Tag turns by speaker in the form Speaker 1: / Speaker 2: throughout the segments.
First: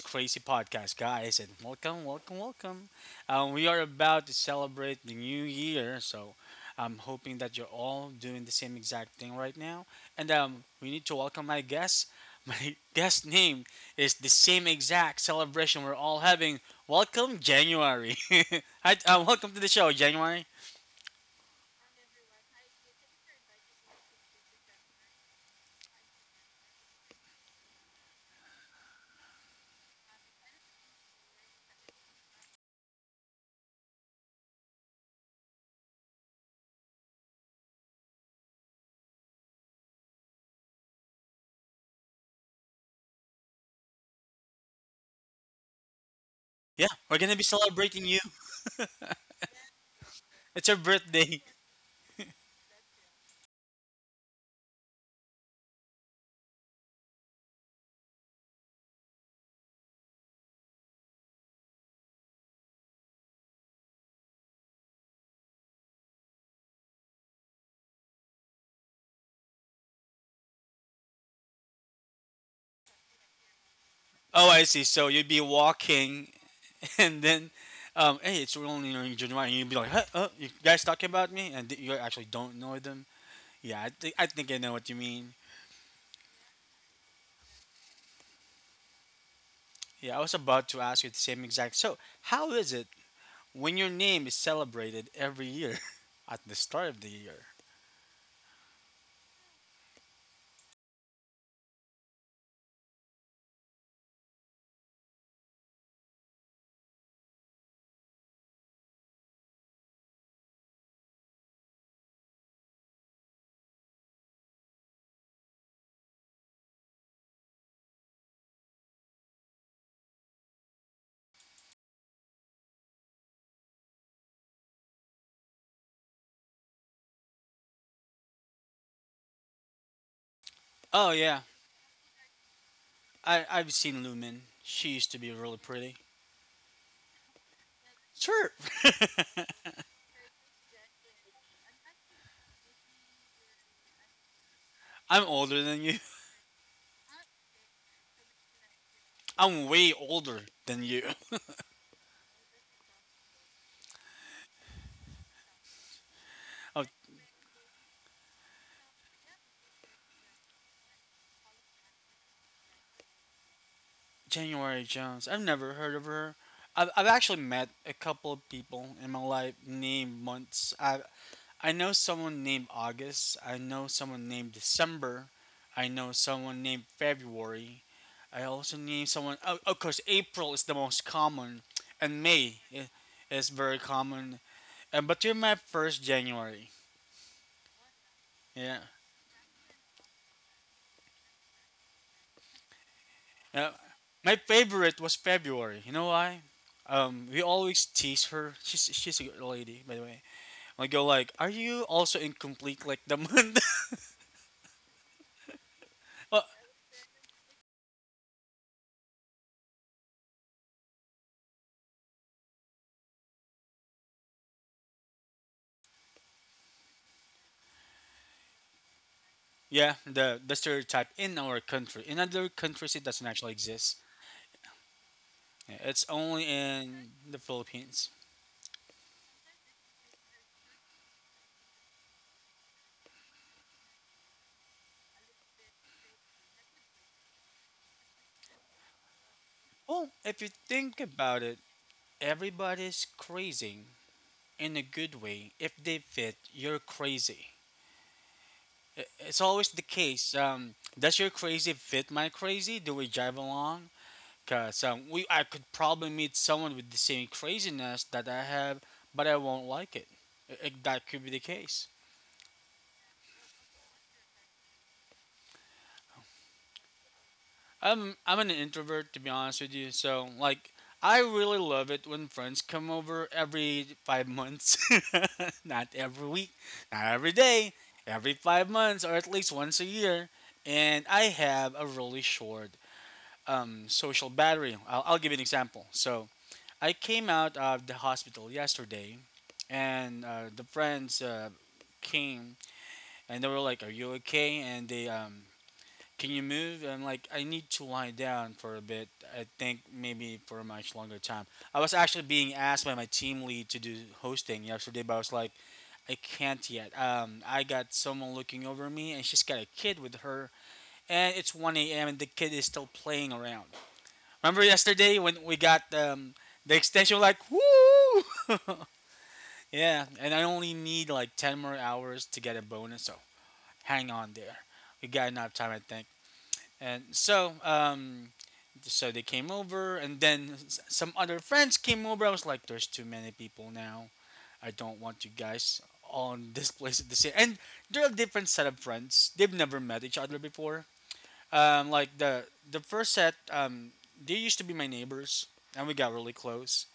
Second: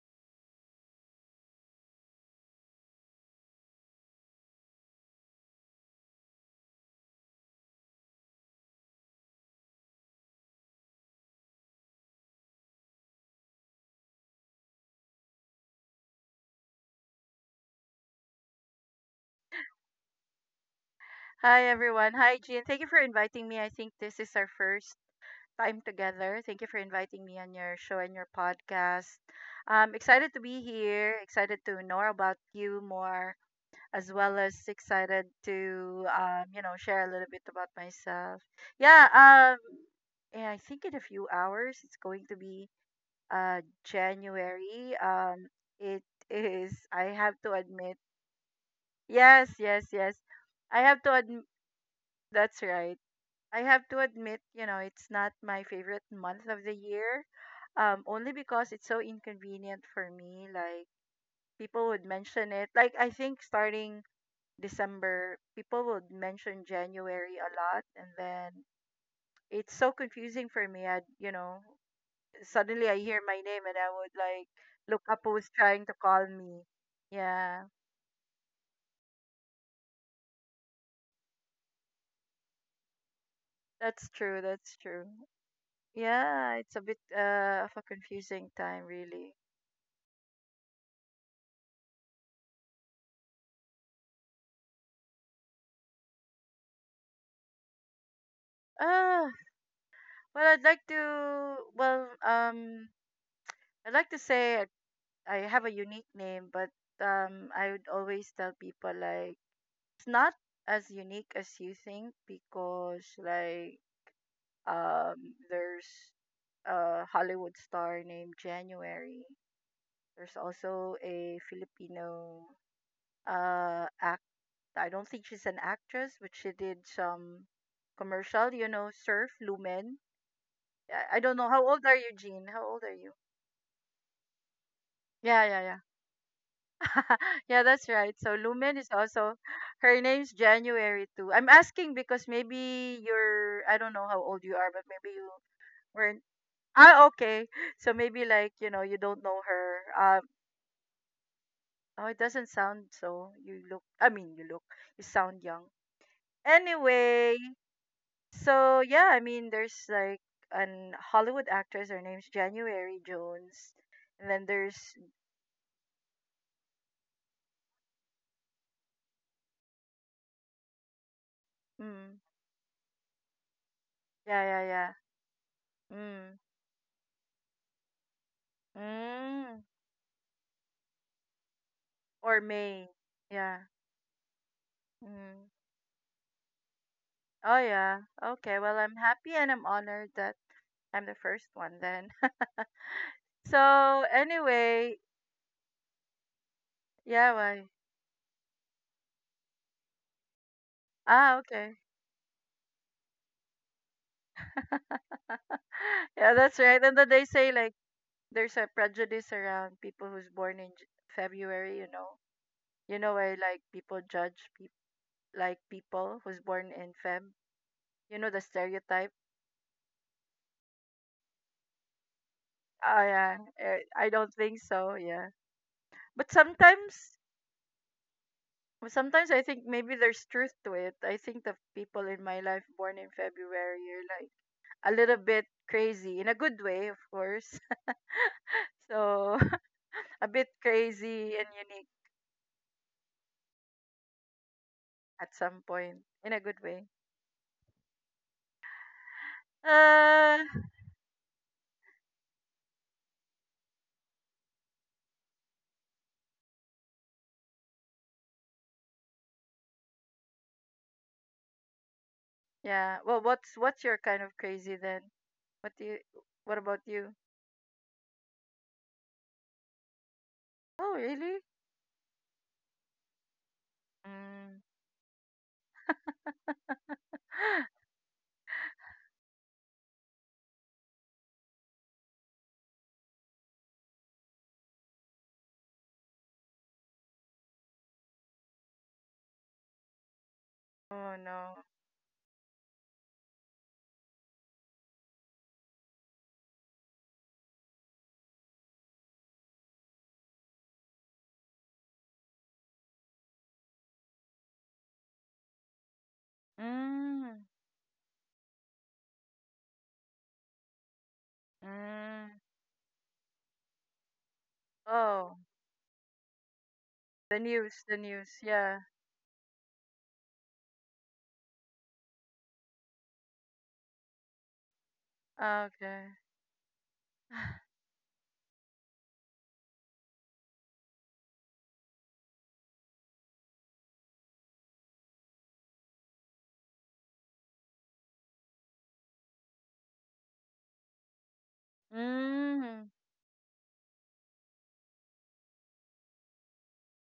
Speaker 1: Crazy Podcast, guys, and welcome, welcome, welcome. We are about to celebrate the new year, so I'm hoping that you're all doing the same exact thing right now. And We need to welcome my guest. My guest name is the same exact celebration we're all having. Welcome, January. Hi, welcome to the show, January.
Speaker 2: Hi, everyone. Hi, Jean. Thank you for inviting me. I think this is our first time together. Thank you for inviting me on your show and your podcast. I'm excited to be here, excited to know about you more, as well as excited to, you know, share a little bit about myself. Yeah, yeah, I think in a few hours it's going to be January. It is,
Speaker 1: Yeah,
Speaker 2: I
Speaker 1: we're gonna be
Speaker 2: have to admit,
Speaker 1: celebrating you.
Speaker 2: yes, yes, yes.
Speaker 1: It's your
Speaker 2: I have to
Speaker 1: birthday.
Speaker 2: admit, that's right. I have to admit, you know, it's not my favorite month of the year. Only because it's so inconvenient for me. Like people would mention it. Like I think starting December, people would mention January a lot, and then it's so confusing for me. I, you know, suddenly I hear my name and I would like
Speaker 1: Oh, I see.
Speaker 2: look
Speaker 1: So
Speaker 2: up
Speaker 1: you'll be
Speaker 2: who's trying to call
Speaker 1: walking
Speaker 2: me.
Speaker 1: and then
Speaker 2: Yeah,
Speaker 1: um, hey, it's only in January, and you'd be like, huh, you guys talking about me, and you actually don't know them. Yeah, I
Speaker 2: that's
Speaker 1: think I
Speaker 2: true.
Speaker 1: think I know
Speaker 2: That's
Speaker 1: what you
Speaker 2: true.
Speaker 1: mean.
Speaker 2: Yeah, it's a bit of a confusing time, really.
Speaker 1: Yeah, I was about to ask you the same exact. So, how is it when your name is celebrated every year at the start of the year?
Speaker 2: Ah. Well, I'd like to. Well, I'd like to say I have a unique name, but I would always tell people like it's not as unique as you think because like there's a Hollywood star named January. There's also a Filipino act. I don't think she's an actress, but she did some commercial. You know, Surf Lumen.
Speaker 1: Oh
Speaker 2: I don't
Speaker 1: yeah,
Speaker 2: know how old are you, Jean? How old are you?
Speaker 1: I've seen Lumen. She used to be
Speaker 2: Yeah,
Speaker 1: really
Speaker 2: yeah, yeah.
Speaker 1: pretty.
Speaker 2: yeah, that's right. So
Speaker 1: Sure.
Speaker 2: Lumen is also her name's January too. I'm asking because maybe you're I don't know how old you are, but maybe
Speaker 1: I'm
Speaker 2: you
Speaker 1: older than you.
Speaker 2: weren't. Ah, okay. So maybe like, you know, you don't know
Speaker 1: I'm
Speaker 2: her.
Speaker 1: way
Speaker 2: Um
Speaker 1: older than you.
Speaker 2: oh it doesn't sound so you look I mean you look you sound young. Anyway, so yeah, I mean there's like an Hollywood actress, her name's January Jones. And then
Speaker 1: January
Speaker 2: there's
Speaker 1: Jones. I've never heard of her. I've actually met a couple of people in my life named months. I know
Speaker 2: mm,
Speaker 1: someone named August. I know someone named
Speaker 2: yeah, yeah,
Speaker 1: December. I
Speaker 2: yeah.
Speaker 1: know
Speaker 2: Mm.
Speaker 1: someone named February. I also named someone. Oh,
Speaker 2: Mm.
Speaker 1: of course, April is the most common, and
Speaker 2: Or May.
Speaker 1: Is
Speaker 2: Yeah.
Speaker 1: very common. And but you're
Speaker 2: Mm.
Speaker 1: my first January.
Speaker 2: Oh, yeah. Okay. Well,
Speaker 1: Yeah.
Speaker 2: I'm happy and I'm honored that I'm the first one then.
Speaker 1: Uh,
Speaker 2: So,
Speaker 1: my
Speaker 2: anyway,
Speaker 1: favorite was February. You know why?
Speaker 2: yeah,
Speaker 1: We
Speaker 2: why?
Speaker 1: always tease her. She's a good lady, by the way. I go like,
Speaker 2: Ah,
Speaker 1: are
Speaker 2: okay.
Speaker 1: you also incomplete like the month?
Speaker 2: yeah,
Speaker 1: Well,
Speaker 2: that's right. And then they say, like, there's a prejudice around people who's born in J- February, you know. You know, why? Like, people judge, peop like, people who's born in Feb. You know, the stereotype.
Speaker 1: yeah, the stereotype in our country. In other
Speaker 2: Oh,
Speaker 1: countries, it doesn't
Speaker 2: yeah.
Speaker 1: actually
Speaker 2: Eh,
Speaker 1: exist.
Speaker 2: I don't think so. Yeah.
Speaker 1: Yeah, it's
Speaker 2: But
Speaker 1: only
Speaker 2: sometimes.
Speaker 1: in the Philippines.
Speaker 2: Well, sometimes I think maybe there's truth to it. I think the people in my life born in February are like a little bit crazy in a good way, of course. So
Speaker 1: Well,
Speaker 2: a
Speaker 1: if
Speaker 2: bit
Speaker 1: you think
Speaker 2: crazy and
Speaker 1: about it,
Speaker 2: unique
Speaker 1: everybody's crazing in a good
Speaker 2: at
Speaker 1: way.
Speaker 2: some
Speaker 1: If
Speaker 2: point
Speaker 1: they
Speaker 2: in a
Speaker 1: fit,
Speaker 2: good
Speaker 1: you're
Speaker 2: way.
Speaker 1: crazy. It's always the
Speaker 2: Uh,
Speaker 1: case. Does your crazy fit my crazy? Do we jive along? Cause we I could probably meet someone with the same craziness that I have, but I won't like it. That could be the case.
Speaker 2: yeah. Well, what's your kind of crazy then? What do you? What about you?
Speaker 1: I'm an introvert to be honest with you, so like
Speaker 2: Oh,
Speaker 1: I
Speaker 2: really?
Speaker 1: really love it when friends come over every five
Speaker 2: Mm.
Speaker 1: months, not every week, not every day, every 5 months or at least once a year. And I have a really short social battery. I'll give you an example. So I came out of the hospital yesterday, and uh, the
Speaker 2: Oh
Speaker 1: friends uh,
Speaker 2: no.
Speaker 1: came and they were like, "Are you okay?" And, "Can you move?" And I'm like, "I need to lie down for a bit. I think maybe for a much longer time." I was actually being asked by my team lead to do hosting yesterday, but I was like, "I can't yet.
Speaker 2: Mm.
Speaker 1: I got someone looking over me, and she's got a kid with her, and it's 1 a.m. and
Speaker 2: Mm.
Speaker 1: the kid is still playing around." Remember yesterday
Speaker 2: Oh,
Speaker 1: when we got the extension? Like,
Speaker 2: the news.
Speaker 1: woo!
Speaker 2: Yeah.
Speaker 1: Yeah, and I only need like 10 more hours to get a bonus, so hang on there. We got enough time, I
Speaker 2: Okay.
Speaker 1: think. And so, um, so they came over, and then some other friends came over. I was like, there's too many people now. I don't want you guys on this place at the same. And they're a different set of friends. They've never met each other before. Like the
Speaker 2: Mm.
Speaker 1: first set; they used to be my neighbors, and we got really close.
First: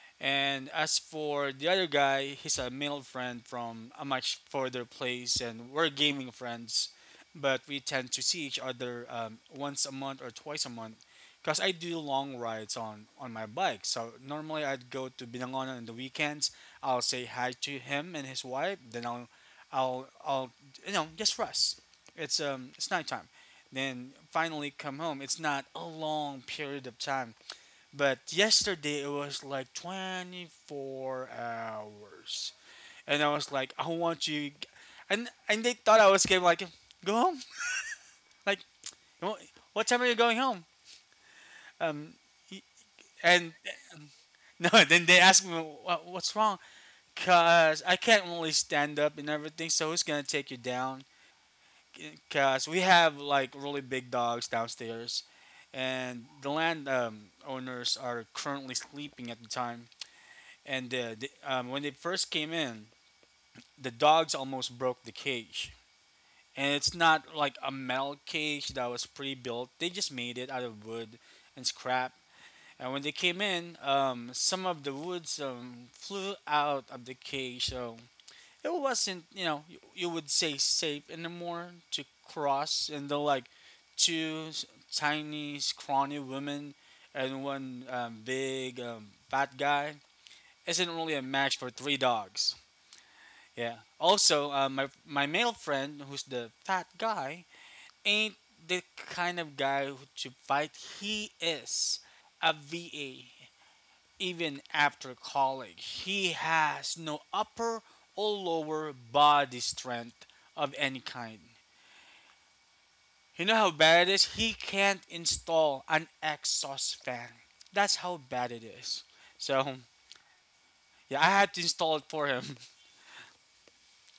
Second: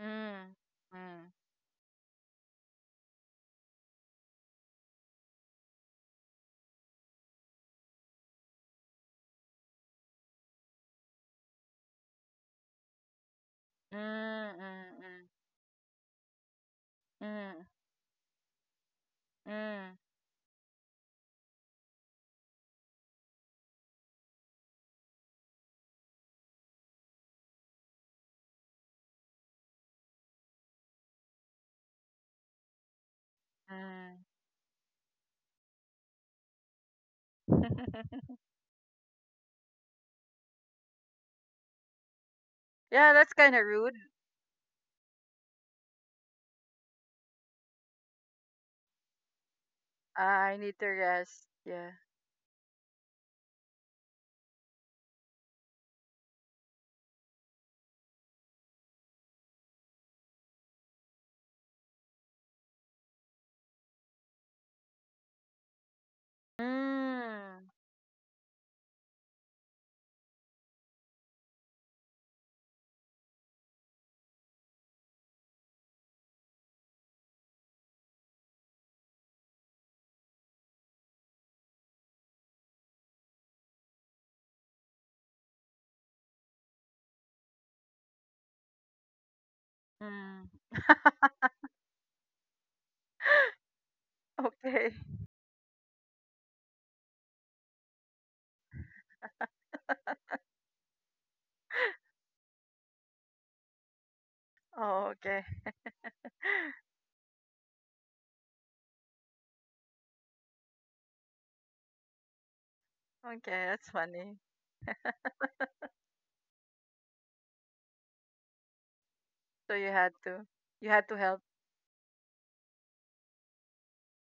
Speaker 2: Mm,
Speaker 1: And as
Speaker 2: mm,
Speaker 1: for the other guy, he's a male friend from a much further place, and we're gaming friends, but we tend to see each other once a month or twice a month because I do long rides on my bike.
Speaker 2: mm,
Speaker 1: So normally I'd go
Speaker 2: mm,
Speaker 1: to Binangonan on the weekends. I'll
Speaker 2: mm,
Speaker 1: say hi
Speaker 2: mm,
Speaker 1: to him and his wife. Then
Speaker 2: mm.
Speaker 1: I'll you know, just rest. It's nighttime. Then finally come home. It's not a long period of time but yesterday it was like 24 hours. And I was like, I
Speaker 2: Mm.
Speaker 1: want you. And they thought I was gonna like, go home. Like, "Wha- what time are you going home? Um, y-
Speaker 2: Yeah, that's
Speaker 1: and
Speaker 2: kind of rude.
Speaker 1: No, then they asked me, "Wha- what's wrong? Cause I can't really stand up and everything. So who's gonna take you
Speaker 2: I need to
Speaker 1: down?
Speaker 2: rest. Yeah.
Speaker 1: Cause we have like really big dogs downstairs, and the land owners are currently sleeping at the time. When they first came in, the dogs almost broke the cage. And it's not like
Speaker 2: Mm,
Speaker 1: a metal cage that was pre-built. They just made it out of wood and scrap. And when they came in, some of the woods flew out of the cage. So it wasn't, you know, you would say safe anymore to cross. And they're like two tiny, scrawny women and one big fat guy.
Speaker 2: mm.
Speaker 1: Isn't really a match for three dogs. Yeah. Also, uh, my
Speaker 2: Okay.
Speaker 1: my male friend, who's the fat guy, ain't the kind of guy who to fight. He is a VA. Even
Speaker 2: Oh,
Speaker 1: after
Speaker 2: okay.
Speaker 1: college, he has no upper or lower body strength of any kind. You know
Speaker 2: Okay,
Speaker 1: how
Speaker 2: that's
Speaker 1: bad it is?
Speaker 2: funny.
Speaker 1: He can't install an exhaust fan. That's how bad it is.
Speaker 2: So
Speaker 1: So
Speaker 2: you had to, you had to
Speaker 1: yeah, I
Speaker 2: help.
Speaker 1: had to install it for him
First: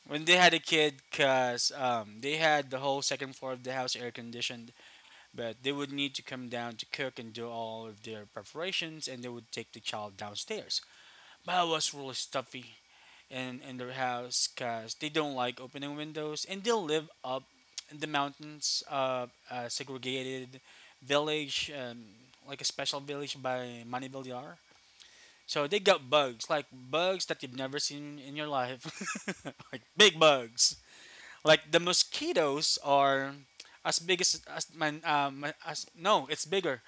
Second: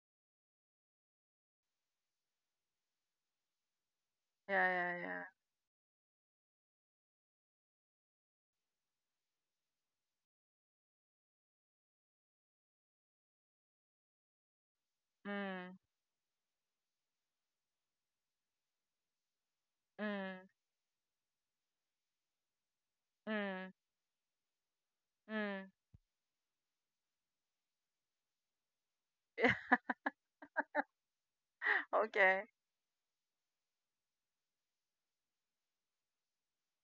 Speaker 1: when they had a kid because they had the whole second floor of the house air
Speaker 2: Yeah,
Speaker 1: conditioned,
Speaker 2: yeah, yeah.
Speaker 1: but they would need to come down to cook and do all of their preparations and they would take the child downstairs, but it was really stuffy in their house because they don't like
Speaker 2: Mm,
Speaker 1: opening windows and they live up in the mountains, a
Speaker 2: mm,
Speaker 1: segregated village, like a special village
Speaker 2: mm,
Speaker 1: by Manivillar. So
Speaker 2: mm.
Speaker 1: they got bugs, like bugs that you've never seen in your life,
Speaker 2: Yeah.
Speaker 1: like big bugs. Like the
Speaker 2: Okay.
Speaker 1: mosquitoes are as big as no, it's bigger.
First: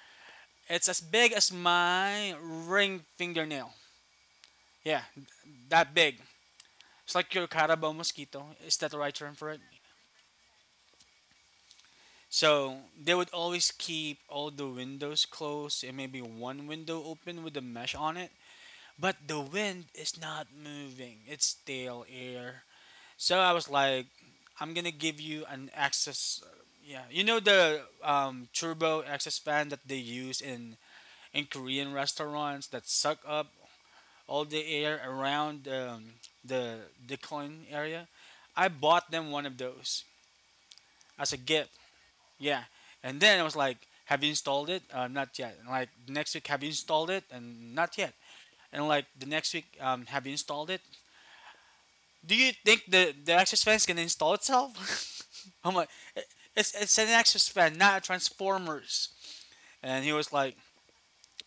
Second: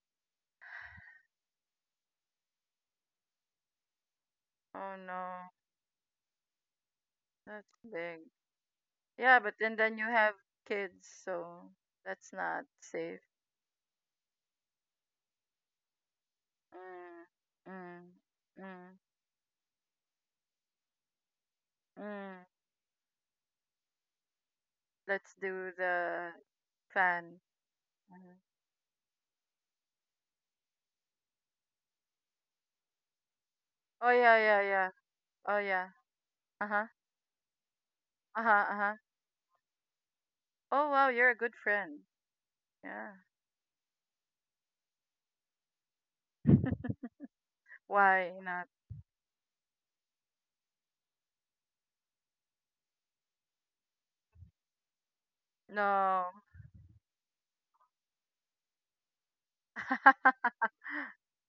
Speaker 1: It's as big as my ring fingernail.
Speaker 2: Oh
Speaker 1: Yeah,
Speaker 2: no,
Speaker 1: that big. It's like your
Speaker 2: that's
Speaker 1: carabao
Speaker 2: big.
Speaker 1: mosquito. Is that the right term
Speaker 2: Yeah,
Speaker 1: for
Speaker 2: but
Speaker 1: it?
Speaker 2: and then you have kids, so that's not
Speaker 1: So they
Speaker 2: safe.
Speaker 1: would always keep all the windows closed and maybe one window
Speaker 2: Mm,
Speaker 1: open with a mesh on
Speaker 2: mm,
Speaker 1: it.
Speaker 2: mm,
Speaker 1: But the wind is not moving. It's stale
Speaker 2: mm.
Speaker 1: air. So I was like, I'm gonna give
Speaker 2: Let's
Speaker 1: you an
Speaker 2: do the
Speaker 1: access. Yeah, you
Speaker 2: fan.
Speaker 1: know the
Speaker 2: Mhm.
Speaker 1: um, turbo access fan that they use in Korean restaurants that suck up
Speaker 2: Oh yeah,
Speaker 1: all
Speaker 2: yeah,
Speaker 1: the
Speaker 2: yeah.
Speaker 1: air
Speaker 2: Oh
Speaker 1: around
Speaker 2: yeah.
Speaker 1: the
Speaker 2: Uh-huh.
Speaker 1: decline area.
Speaker 2: Uh-huh,
Speaker 1: I
Speaker 2: uh-huh.
Speaker 1: bought them one of those
Speaker 2: Oh wow, you're
Speaker 1: as
Speaker 2: a
Speaker 1: a
Speaker 2: good
Speaker 1: gift.
Speaker 2: friend.
Speaker 1: Yeah,
Speaker 2: Yeah.
Speaker 1: and then I was like, "Have you installed it? Not yet." And like the next week, "Have you installed it?" And not yet.
Speaker 2: Why not?
Speaker 1: And like the next week, "Have you installed it?" Do you think the access fan is gonna install itself? I'm like,
Speaker 2: No.
Speaker 1: it's an access fan, not a Transformers. And he was like,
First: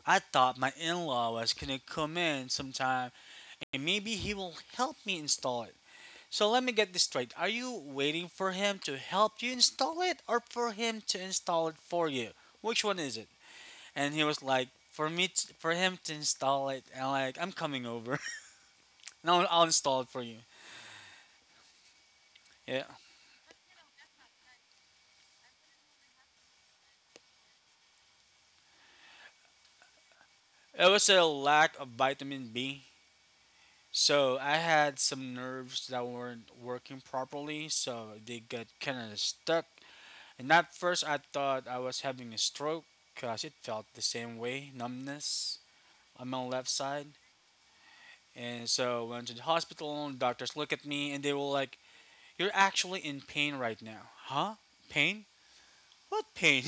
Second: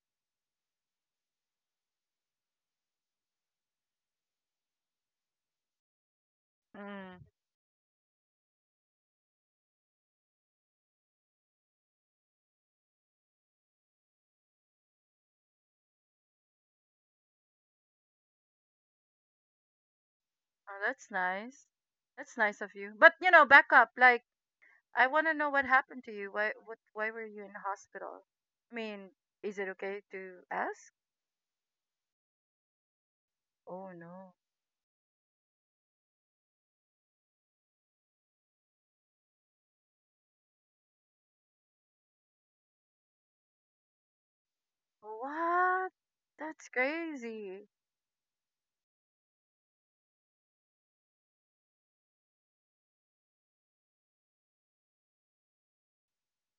Speaker 1: I thought my in-law was gonna come in sometime, and maybe he will help me install it. So let me get this
Speaker 2: Mm.
Speaker 1: straight: are you waiting for him to help you install it, or for him to install it for you? Which one is it? And he was like, for for him to install it, and I'm like, I'm coming over. No, I'll install it for you.
Speaker 2: Oh, that's nice. That's nice of
Speaker 1: Yeah.
Speaker 2: you. But you know, back up. Like, I want to know what happened to you. Why? What? Why were you in the hospital? I mean, is it okay to
Speaker 1: It
Speaker 2: ask?
Speaker 1: was a lack of vitamin B.
Speaker 2: Oh
Speaker 1: So
Speaker 2: no.
Speaker 1: I had some nerves that weren't working properly, so they got kind of stuck. And at first, I thought I was having a stroke because it felt the same way, numbness
Speaker 2: What?
Speaker 1: on my left
Speaker 2: That's
Speaker 1: side.
Speaker 2: crazy.
Speaker 1: And so I went to the hospital, and doctors looked at me and they were like, you're actually in pain right now. Huh? Pain? What pain?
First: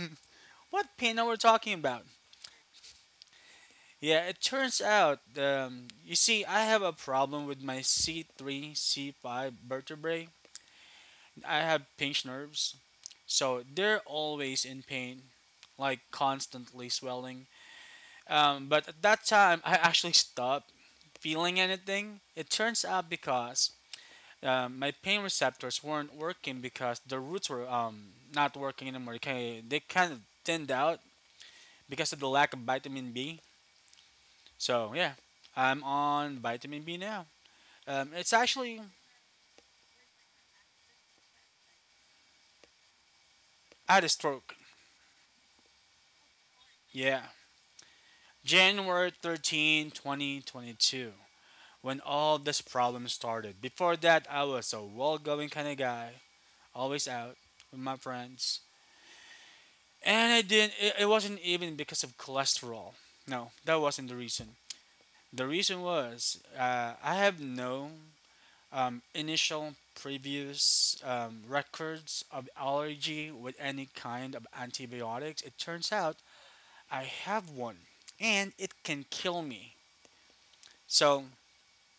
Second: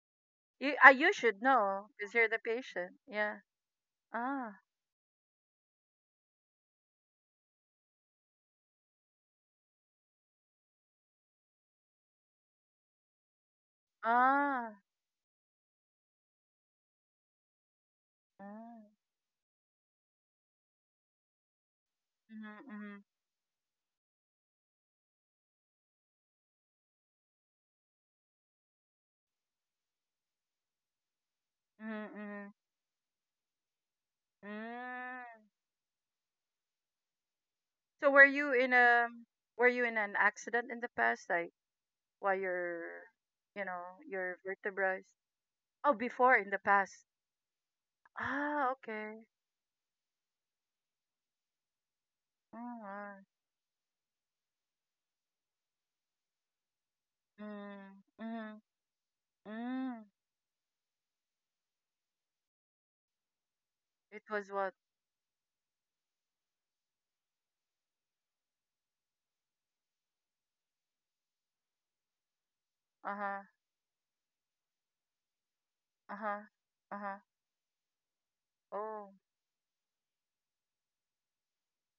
Speaker 2: You,
Speaker 1: What
Speaker 2: you
Speaker 1: pain are we
Speaker 2: should
Speaker 1: talking
Speaker 2: know
Speaker 1: about?
Speaker 2: because you're the patient. Yeah.
Speaker 1: Yeah, it
Speaker 2: Ah.
Speaker 1: turns out, you see, I have a problem with my C3 C5 vertebrae. I have pinched nerves, so they're always
Speaker 2: Ah.
Speaker 1: in pain, like constantly swelling.
Speaker 2: Mm.
Speaker 1: But at that time, I actually stopped feeling anything. It
Speaker 2: Mm-hmm,
Speaker 1: turns
Speaker 2: mm-hmm,
Speaker 1: out because my pain receptors weren't working because the roots were not working anymore. Okay, they kind of thinned out because of the
Speaker 2: mm-hmm,
Speaker 1: lack of vitamin B.
Speaker 2: mm-hmm.
Speaker 1: So yeah,
Speaker 2: Mm.
Speaker 1: I'm on vitamin B now.
Speaker 2: So were
Speaker 1: It's
Speaker 2: you in
Speaker 1: actually
Speaker 2: a were you in an accident in the past, like while your you
Speaker 1: I
Speaker 2: know
Speaker 1: had a
Speaker 2: your
Speaker 1: stroke.
Speaker 2: vertebrae? Oh, before in the past.
Speaker 1: Yeah,
Speaker 2: Ah, okay.
Speaker 1: January 13, 2022, when all
Speaker 2: Oh,
Speaker 1: this problem
Speaker 2: wow.
Speaker 1: started. Before that, I was a well going kind of guy, always out with my
Speaker 2: Mm, mm,
Speaker 1: friends.
Speaker 2: mm.
Speaker 1: And I didn't, it wasn't even because of cholesterol. No, that wasn't the
Speaker 2: It was
Speaker 1: reason.
Speaker 2: what?
Speaker 1: The reason was I have no initial previous records of
Speaker 2: Uh
Speaker 1: allergy
Speaker 2: huh.
Speaker 1: with any kind of antibiotics. It turns
Speaker 2: Uh
Speaker 1: out
Speaker 2: huh. Uh
Speaker 1: I
Speaker 2: huh.
Speaker 1: have one and it can
Speaker 2: Oh.
Speaker 1: kill me. So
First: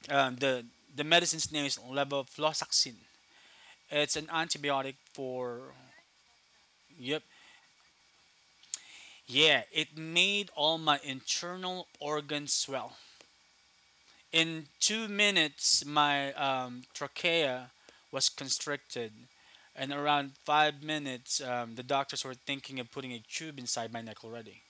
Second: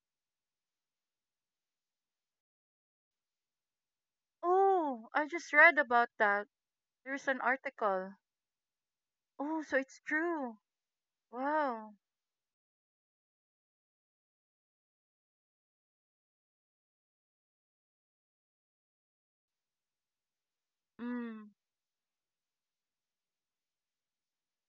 Speaker 1: um, the the medicine's name is levofloxacin. It's an antibiotic
Speaker 2: Oh, I just
Speaker 1: for,
Speaker 2: read about that.
Speaker 1: yep.
Speaker 2: There's an article.
Speaker 1: Yeah,
Speaker 2: Oh, so
Speaker 1: it
Speaker 2: it's
Speaker 1: made
Speaker 2: true.
Speaker 1: all my internal
Speaker 2: Wow.
Speaker 1: organs swell. In 2 minutes my trachea was constricted and around 5 minutes
Speaker 2: Mm.
Speaker 1: the doctors were thinking of putting a tube inside my neck already.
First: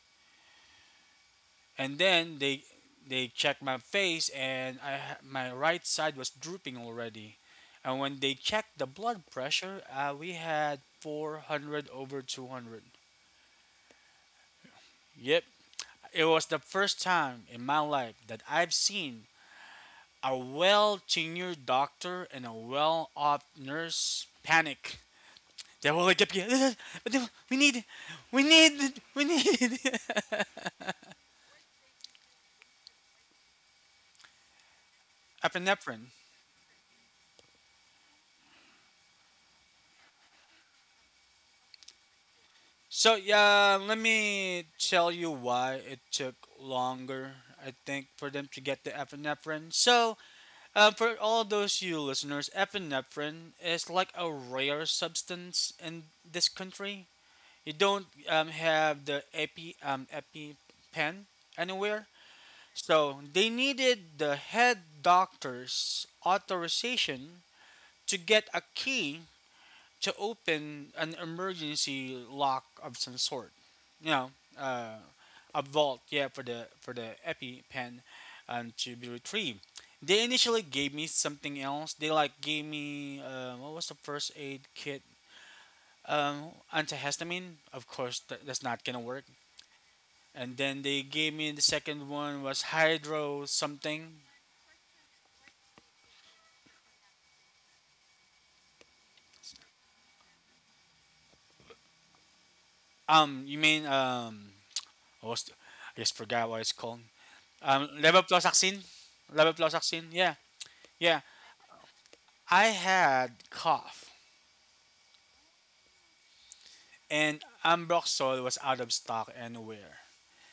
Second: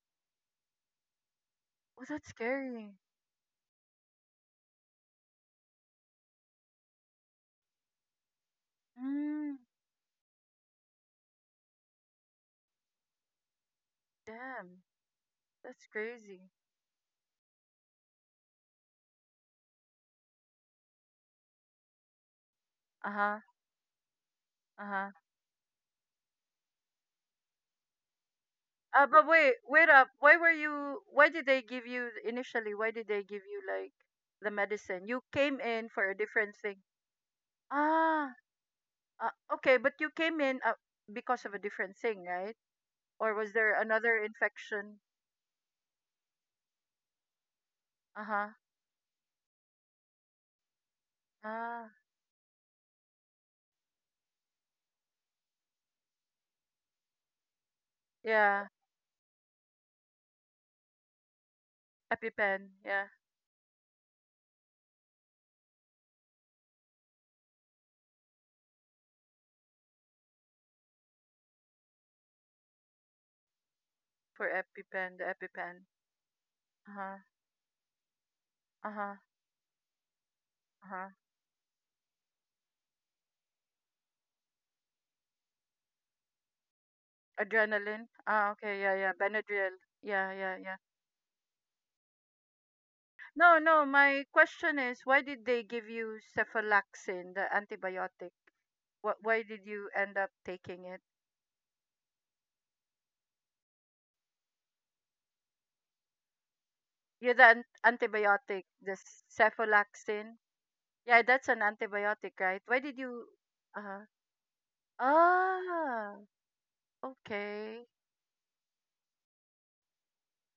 Speaker 1: And
Speaker 2: Oh, that's
Speaker 1: then they
Speaker 2: scary.
Speaker 1: they checked my face and my right side was drooping already. And when they checked the blood
Speaker 2: Mm.
Speaker 1: pressure, we had 400 over 200.
Speaker 2: Damn.
Speaker 1: Yep.
Speaker 2: That's
Speaker 1: It
Speaker 2: crazy.
Speaker 1: was the first time in my life that I've seen a well tenured doctor and a
Speaker 2: Uh
Speaker 1: well off
Speaker 2: huh.
Speaker 1: nurse
Speaker 2: Uh
Speaker 1: panic.
Speaker 2: huh.
Speaker 1: They were like, we need,
Speaker 2: But
Speaker 1: we
Speaker 2: wait,
Speaker 1: need
Speaker 2: wait up. Why were you? Why did they give you initially? Why did they give you like the medicine? You came in for
Speaker 1: epinephrine.
Speaker 2: a different thing. Ah. Okay, but you came in because of a different thing, right?
Speaker 1: So,
Speaker 2: Or was there
Speaker 1: yeah, let
Speaker 2: another
Speaker 1: me
Speaker 2: infection?
Speaker 1: tell you why it took longer, I think,
Speaker 2: Uh
Speaker 1: for
Speaker 2: huh.
Speaker 1: them to get the epinephrine. So, for all those
Speaker 2: Ah.
Speaker 1: you listeners, epinephrine is like a rare substance in this country. You don't
Speaker 2: Yeah.
Speaker 1: have the epi epi pen anywhere,
Speaker 2: EpiPen. Yeah.
Speaker 1: so they needed the head doctor's authorization to get a key to open an emergency lock of some sort, you know,
Speaker 2: For
Speaker 1: uh,
Speaker 2: EpiPen, the
Speaker 1: a
Speaker 2: EpiPen.
Speaker 1: vault, yeah,
Speaker 2: Uh
Speaker 1: for
Speaker 2: huh.
Speaker 1: the epi pen
Speaker 2: Uh
Speaker 1: to be
Speaker 2: huh.
Speaker 1: retrieved. They initially
Speaker 2: Uh
Speaker 1: gave me
Speaker 2: huh.
Speaker 1: something else. They like gave me, what was the first aid kit, antihistamine. Of
Speaker 2: Adrenaline?
Speaker 1: course that,
Speaker 2: Ah,
Speaker 1: that's
Speaker 2: okay,
Speaker 1: not
Speaker 2: yeah,
Speaker 1: gonna
Speaker 2: yeah.
Speaker 1: work.
Speaker 2: Benadryl. Yeah, yeah,
Speaker 1: And
Speaker 2: yeah.
Speaker 1: then they gave me the second one, was hydro
Speaker 2: No, no, my
Speaker 1: something.
Speaker 2: question is why did they give you cephalaxin, the antibiotic? What, why did you end up taking it?
Speaker 1: You mean what was I just forgot what it's called.
Speaker 2: Yeah, antibiotic,
Speaker 1: Levofloxacin.
Speaker 2: the
Speaker 1: Levofloxacin.
Speaker 2: cephalaxin.
Speaker 1: Yeah,
Speaker 2: Yeah,
Speaker 1: yeah.
Speaker 2: that's an antibiotic, right?
Speaker 1: I
Speaker 2: Why did you
Speaker 1: had
Speaker 2: uh
Speaker 1: cough,
Speaker 2: ah,
Speaker 1: and
Speaker 2: okay.
Speaker 1: Ambroxol was out of stock anywhere.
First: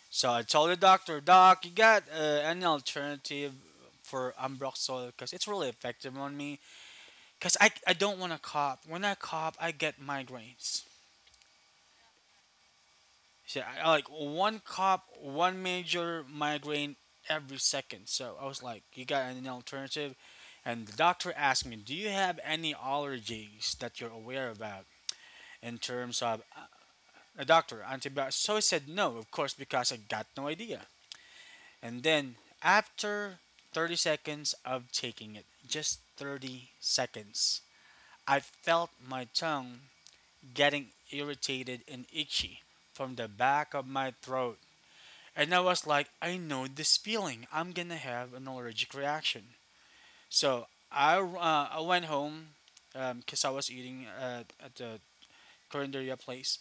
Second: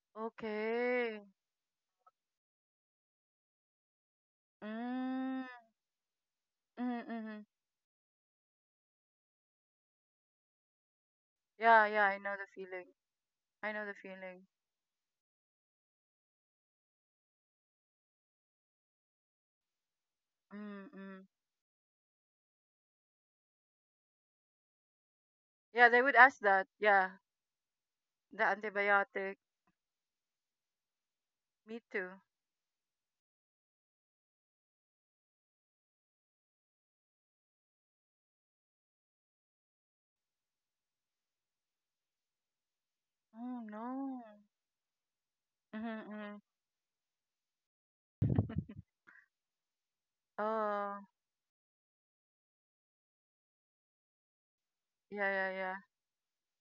Speaker 1: So I told the
Speaker 2: Okay.
Speaker 1: doctor, Doc, you got any alternative for Ambroxol? Because
Speaker 2: Mm.
Speaker 1: it's really effective on me.
Speaker 2: Mm-hmm, mm-hmm.
Speaker 1: Because I don't want to cough. When I cough, I get migraines.
Speaker 2: Yeah, yeah, I know the feeling.
Speaker 1: So
Speaker 2: I know
Speaker 1: I,
Speaker 2: the
Speaker 1: like
Speaker 2: feeling.
Speaker 1: one major migraine every second. So I was like, you got any alternative? And the
Speaker 2: Mm-mm.
Speaker 1: doctor asked me, do you have any allergies that you're aware about in
Speaker 2: Yeah, they would
Speaker 1: terms
Speaker 2: ask
Speaker 1: of
Speaker 2: that. Yeah.
Speaker 1: a doctor antibiotics?
Speaker 2: The
Speaker 1: So I said no, of
Speaker 2: antibiotic.
Speaker 1: course, because I got no idea.
Speaker 2: Me
Speaker 1: And
Speaker 2: too.
Speaker 1: then after 30 seconds of taking it, just 30 seconds, I felt my tongue getting irritated and itchy from the
Speaker 2: Oh
Speaker 1: back of my
Speaker 2: no.
Speaker 1: throat. And I
Speaker 2: Mm-hmm,
Speaker 1: was like, I
Speaker 2: mm-hmm.
Speaker 1: know this feeling. I'm gonna have an allergic reaction. So
Speaker 2: Oh,
Speaker 1: I went home because I was eating at the
Speaker 2: yeah, yeah, yeah.
Speaker 1: Corinderia place,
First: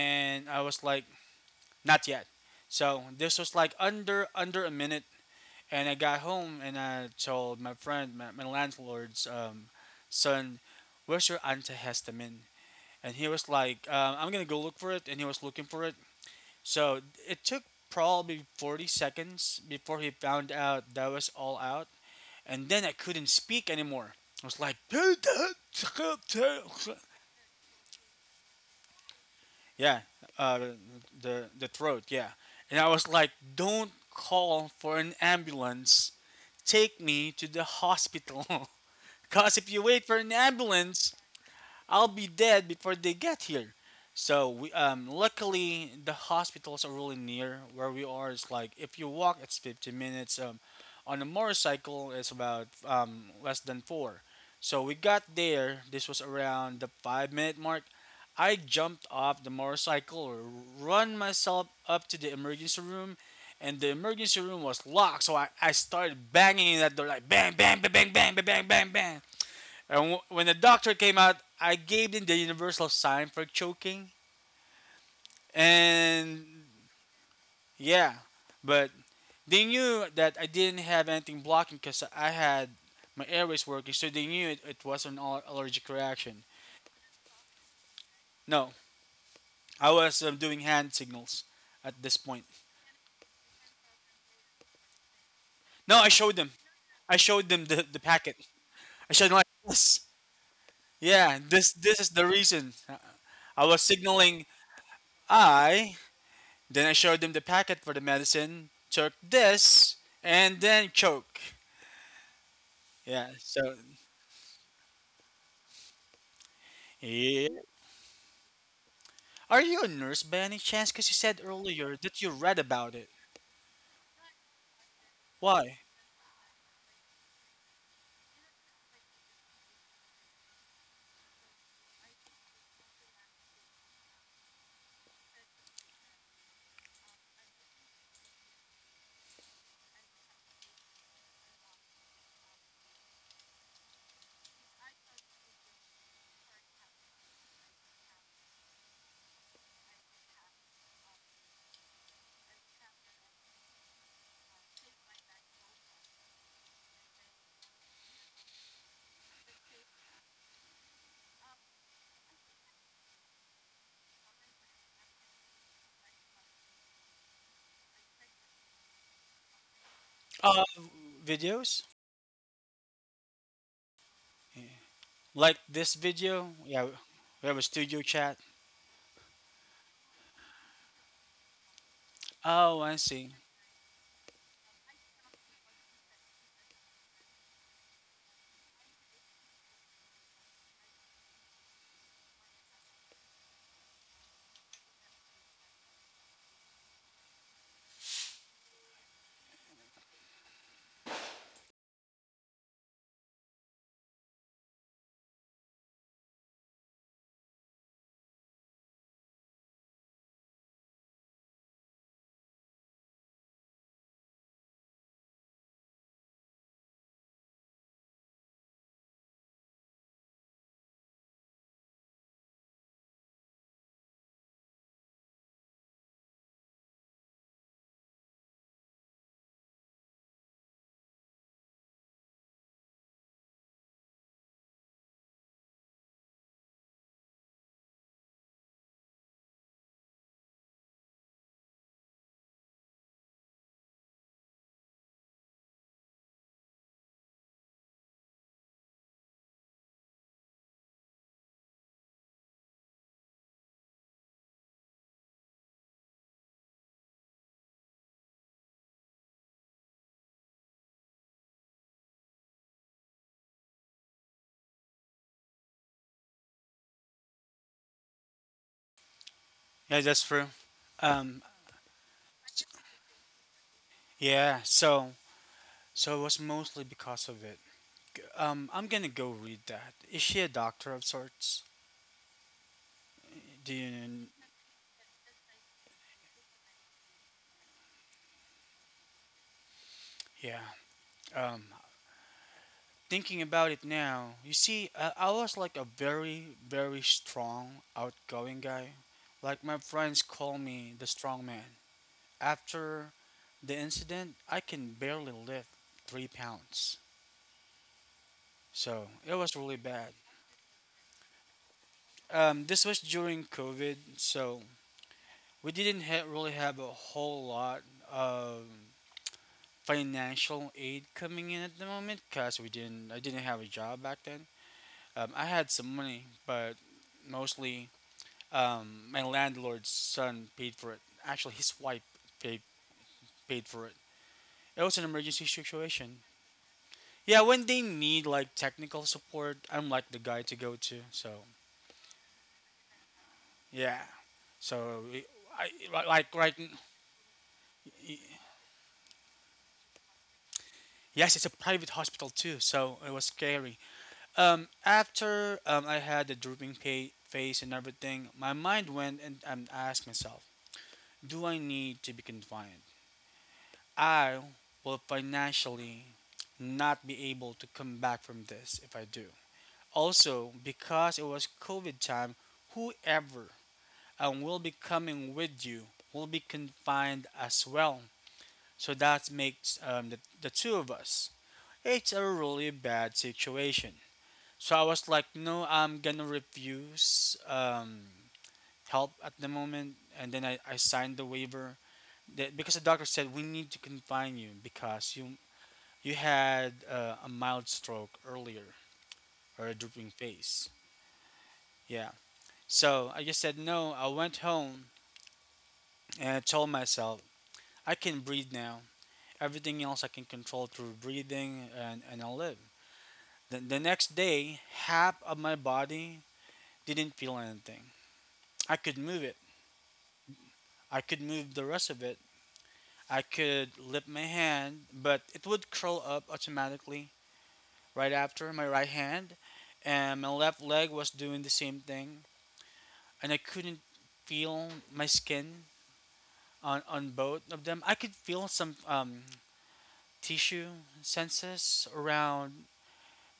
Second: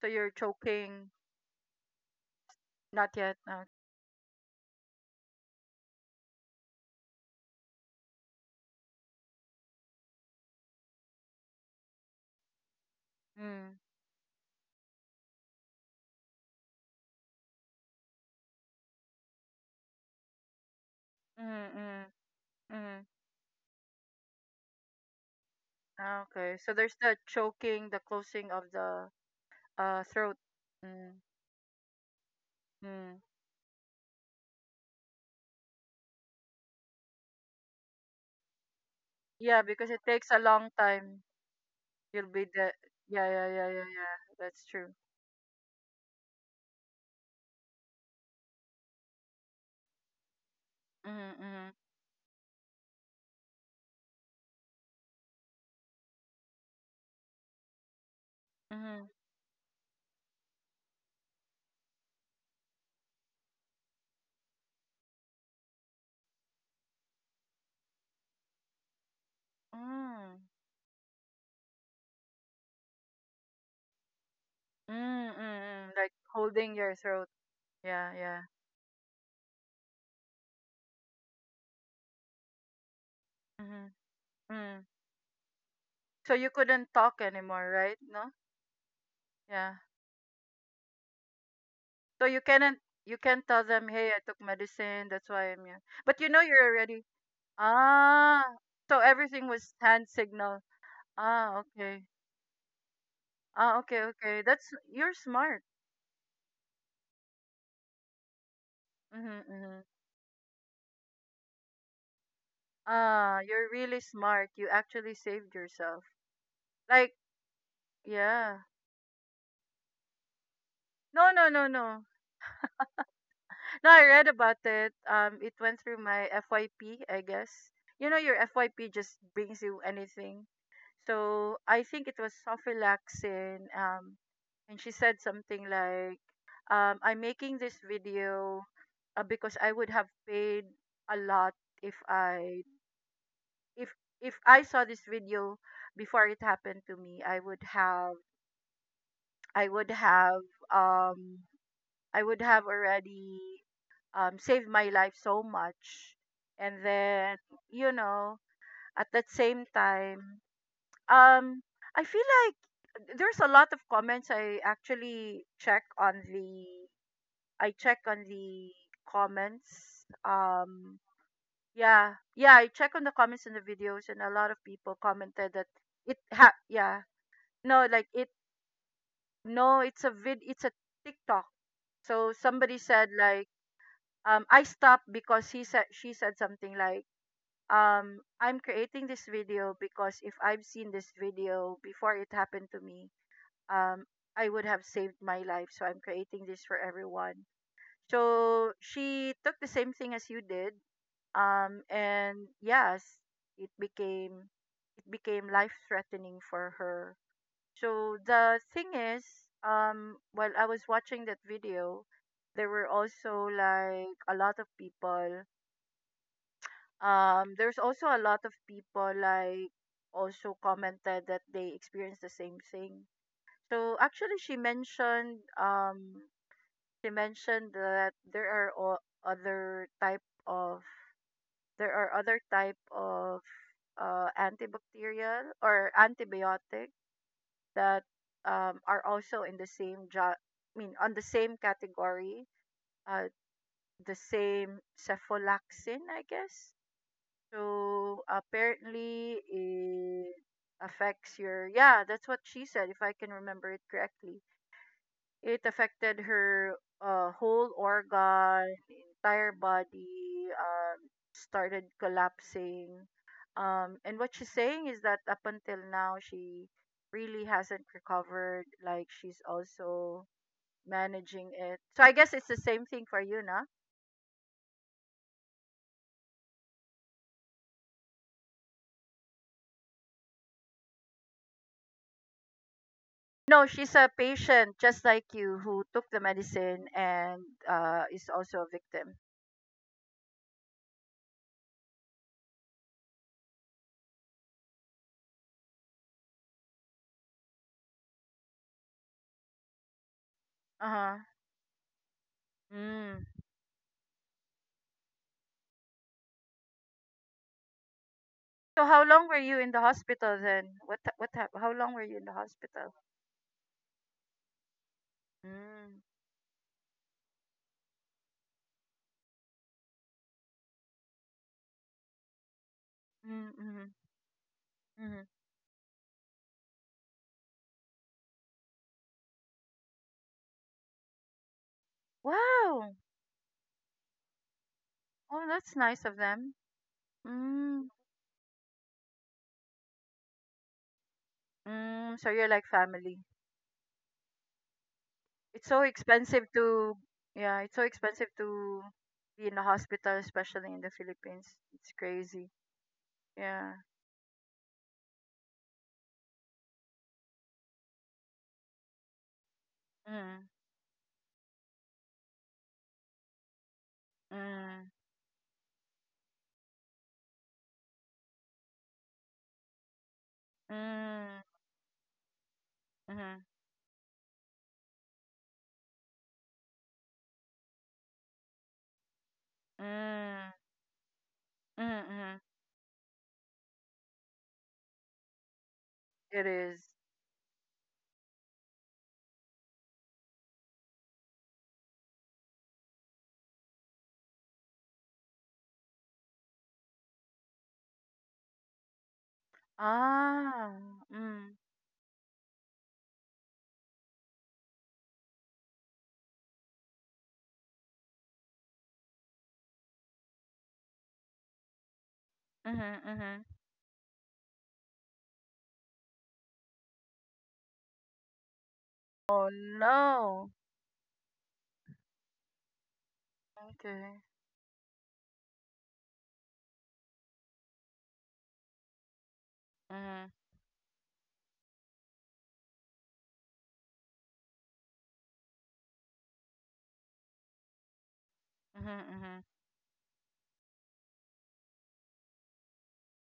Speaker 2: So you're
Speaker 1: I was like,
Speaker 2: choking.
Speaker 1: not yet. So
Speaker 2: Not yet.
Speaker 1: this was
Speaker 2: No.
Speaker 1: like under a minute, and I got home and I told my friend, my landlord's son, "Where's your antihistamine?" And he was
Speaker 2: Mm.
Speaker 1: like, "I'm gonna go look for it," and he was looking for it. So it took probably 40 seconds before he found out that was all
Speaker 2: Mm-hmm,
Speaker 1: out.
Speaker 2: mm-hmm,
Speaker 1: And then I
Speaker 2: mm-hmm.
Speaker 1: couldn't speak anymore. I was like,
Speaker 2: Okay. So there's the choking, the closing of the
Speaker 1: yeah,
Speaker 2: throat.
Speaker 1: uh,
Speaker 2: Mm.
Speaker 1: the throat, yeah. And I was
Speaker 2: Mm.
Speaker 1: like, don't call for an ambulance. Take me to the hospital. Because
Speaker 2: Yeah,
Speaker 1: if you
Speaker 2: because it
Speaker 1: wait for
Speaker 2: takes
Speaker 1: an
Speaker 2: a long
Speaker 1: ambulance,
Speaker 2: time.
Speaker 1: I'll be
Speaker 2: You'll be
Speaker 1: dead
Speaker 2: the
Speaker 1: before they
Speaker 2: yeah,
Speaker 1: get
Speaker 2: yeah, yeah, yeah,
Speaker 1: here.
Speaker 2: yeah.
Speaker 1: So
Speaker 2: That's
Speaker 1: we,
Speaker 2: true.
Speaker 1: luckily the hospitals are really near where we are. It's like if you walk, it's 50 minutes. On a
Speaker 2: Mm-hmm, mm-hmm,
Speaker 1: motorcycle, it's about less than four. So we got there. This was around the 5 minute mark. I
Speaker 2: mm-hmm.
Speaker 1: jumped off the motorcycle, run myself up to the emergency room, and the emergency room was locked. So I started banging in that door like bang, bang, bang, bang, bang, bang, bang, bang, bang. And
Speaker 2: Mm.
Speaker 1: when the doctor came out, I gave him the universal sign for choking.
Speaker 2: Mm-hmm. Like
Speaker 1: And
Speaker 2: holding your throat. Yeah,
Speaker 1: yeah,
Speaker 2: yeah.
Speaker 1: but they knew that I didn't have anything blocking because I had my airways working,
Speaker 2: Mm-hmm.
Speaker 1: so they knew
Speaker 2: Mm.
Speaker 1: it was an allergic
Speaker 2: So
Speaker 1: reaction.
Speaker 2: you couldn't talk anymore, right? No?
Speaker 1: No,
Speaker 2: Yeah.
Speaker 1: I was doing hand signals at this
Speaker 2: So you
Speaker 1: point.
Speaker 2: cannot you can't tell them, "Hey, I took medicine, that's why I'm here."
Speaker 1: No, I
Speaker 2: But you know
Speaker 1: showed them.
Speaker 2: you're already
Speaker 1: I showed them the packet.
Speaker 2: ah. So
Speaker 1: I showed them
Speaker 2: everything
Speaker 1: like
Speaker 2: was
Speaker 1: this.
Speaker 2: hand signal.
Speaker 1: Yeah,
Speaker 2: Ah,
Speaker 1: this
Speaker 2: okay.
Speaker 1: is the reason. I
Speaker 2: Ah,
Speaker 1: was
Speaker 2: okay, okay.
Speaker 1: signaling,
Speaker 2: That's you're smart.
Speaker 1: I, then I showed them the packet for the medicine, took
Speaker 2: Mhm, mhm.
Speaker 1: this, and then choke. Yeah,
Speaker 2: Ah, you're
Speaker 1: so.
Speaker 2: really smart. You actually saved yourself. Like,
Speaker 1: Yeah.
Speaker 2: yeah.
Speaker 1: Are you a nurse by any chance? Because you
Speaker 2: No,
Speaker 1: said
Speaker 2: no, no,
Speaker 1: earlier
Speaker 2: no.
Speaker 1: that you read about it.
Speaker 2: No, I read about it. It went
Speaker 1: Why?
Speaker 2: through my FYP, I guess. You know, your FYP just brings you anything. So I think it was Sophie Laxin, and she said something like, "I'm making this video because I would have paid a lot if I if if I saw this video before it happened to me, I would have I would have um I would have already saved my life so much. And then, you know, at that same time, um, I feel like there's a lot of comments I actually check on the I check on the comments.
Speaker 1: Uh, Videos?
Speaker 2: Yeah, yeah, I check on the comments in the videos, and a lot of people commented
Speaker 1: Like
Speaker 2: that
Speaker 1: this
Speaker 2: it ha
Speaker 1: video? Yeah,
Speaker 2: yeah
Speaker 1: we have a
Speaker 2: no
Speaker 1: studio
Speaker 2: like it
Speaker 1: chat.
Speaker 2: no it's a vid it's a TikTok. So somebody
Speaker 1: Oh, I
Speaker 2: said
Speaker 1: see.
Speaker 2: like I stopped because he said she said something like I'm creating this video because if I've seen this video before it happened to me um I would have saved my life so I'm creating this for everyone so she took the same thing as you did and yes it became it became life threatening for her so the thing is while I was watching that video there were also like a lot of people there's also a lot of people like also commented that they experienced the same thing so actually she mentioned that there are other type of there are other type of antibacterial or antibiotic that are also in the same I mean on the same category uh, the same cephalaxin I guess. So apparently it affects your yeah, that's what she said if I can remember it correctly. It affected her whole organ, entire body, started collapsing. And what she's saying is that up until now she really hasn't recovered. Like she's
Speaker 1: Yeah, that's
Speaker 2: also
Speaker 1: true. Um,
Speaker 2: managing it. So I guess it's the same thing for you, na?
Speaker 1: yeah, so. So it was mostly because of it. I'm gonna go read that. Is she a doctor of sorts?
Speaker 2: No,
Speaker 1: Do
Speaker 2: she's a
Speaker 1: you?
Speaker 2: patient just like you who took the medicine and is also a victim.
Speaker 1: Yeah. Um, Thinking about it now, you see, I was like a very, very strong, outgoing guy. Like my friends call
Speaker 2: Uh
Speaker 1: me the
Speaker 2: huh.
Speaker 1: strong man. After
Speaker 2: Mm.
Speaker 1: the incident, I can barely lift 3 pounds.
Speaker 2: So how
Speaker 1: So
Speaker 2: long
Speaker 1: it
Speaker 2: were
Speaker 1: was
Speaker 2: you
Speaker 1: really
Speaker 2: in the
Speaker 1: bad.
Speaker 2: hospital then? How long were you in the
Speaker 1: This was
Speaker 2: hospital?
Speaker 1: during COVID, so we didn't
Speaker 2: Mm.
Speaker 1: ha- really have a whole lot of financial aid coming in at the moment, because we didn't. I didn't
Speaker 2: Mm,
Speaker 1: have a
Speaker 2: mm,
Speaker 1: job back then.
Speaker 2: mm.
Speaker 1: I had some money, but mostly, my landlord's son paid for it. Actually, his wife paid,
Speaker 2: Wow.
Speaker 1: paid for it. It was an emergency
Speaker 2: Oh, that's nice of
Speaker 1: situation.
Speaker 2: them.
Speaker 1: Yeah, when they
Speaker 2: Mm.
Speaker 1: need like technical support, I'm like the guy to go to. So
Speaker 2: Mm. So you're like family.
Speaker 1: yeah, so
Speaker 2: It's so
Speaker 1: I like
Speaker 2: expensive
Speaker 1: right.
Speaker 2: to yeah, it's so expensive to be in the hospital, especially in the
Speaker 1: Yes, it's a
Speaker 2: Philippines.
Speaker 1: private
Speaker 2: It's
Speaker 1: hospital
Speaker 2: crazy.
Speaker 1: too, so it was
Speaker 2: Yeah.
Speaker 1: scary. After I had the drooping face and everything, my mind went and asked myself,
Speaker 2: Mm.
Speaker 1: do I need to be confined? I
Speaker 2: Mm.
Speaker 1: will financially not be able to come back from this if I do. Also, because it was
Speaker 2: Mm.
Speaker 1: COVID time, whoever
Speaker 2: Mhm.
Speaker 1: and will be coming with you will be confined as well. So that makes the
Speaker 2: Mm.
Speaker 1: two of us.
Speaker 2: Mhm,
Speaker 1: It's a
Speaker 2: mhm.
Speaker 1: really bad situation. So I was like, no, I'm gonna
Speaker 2: It is.
Speaker 1: refuse help at the moment. And then I signed the waiver that, because the doctor said we need to confine you because you had a mild stroke earlier or a drooping face.
Speaker 2: Ah. Mm.
Speaker 1: Yeah. So I just said, no, I went home and I told myself, I can breathe now. Everything else I can control through breathing, and I'll live.
Speaker 2: Mhm, mhm.
Speaker 1: The next day, half of my body didn't feel anything. I could move it,
Speaker 2: Oh no.
Speaker 1: I could move the rest of it. I could lift
Speaker 2: Okay.
Speaker 1: my hand, but it would curl up automatically right after my right hand, and my
Speaker 2: Mhm,
Speaker 1: left leg was doing the same thing. And I couldn't feel my skin on both of them. I could feel some
Speaker 2: mhm, mhm.
Speaker 1: tissue senses around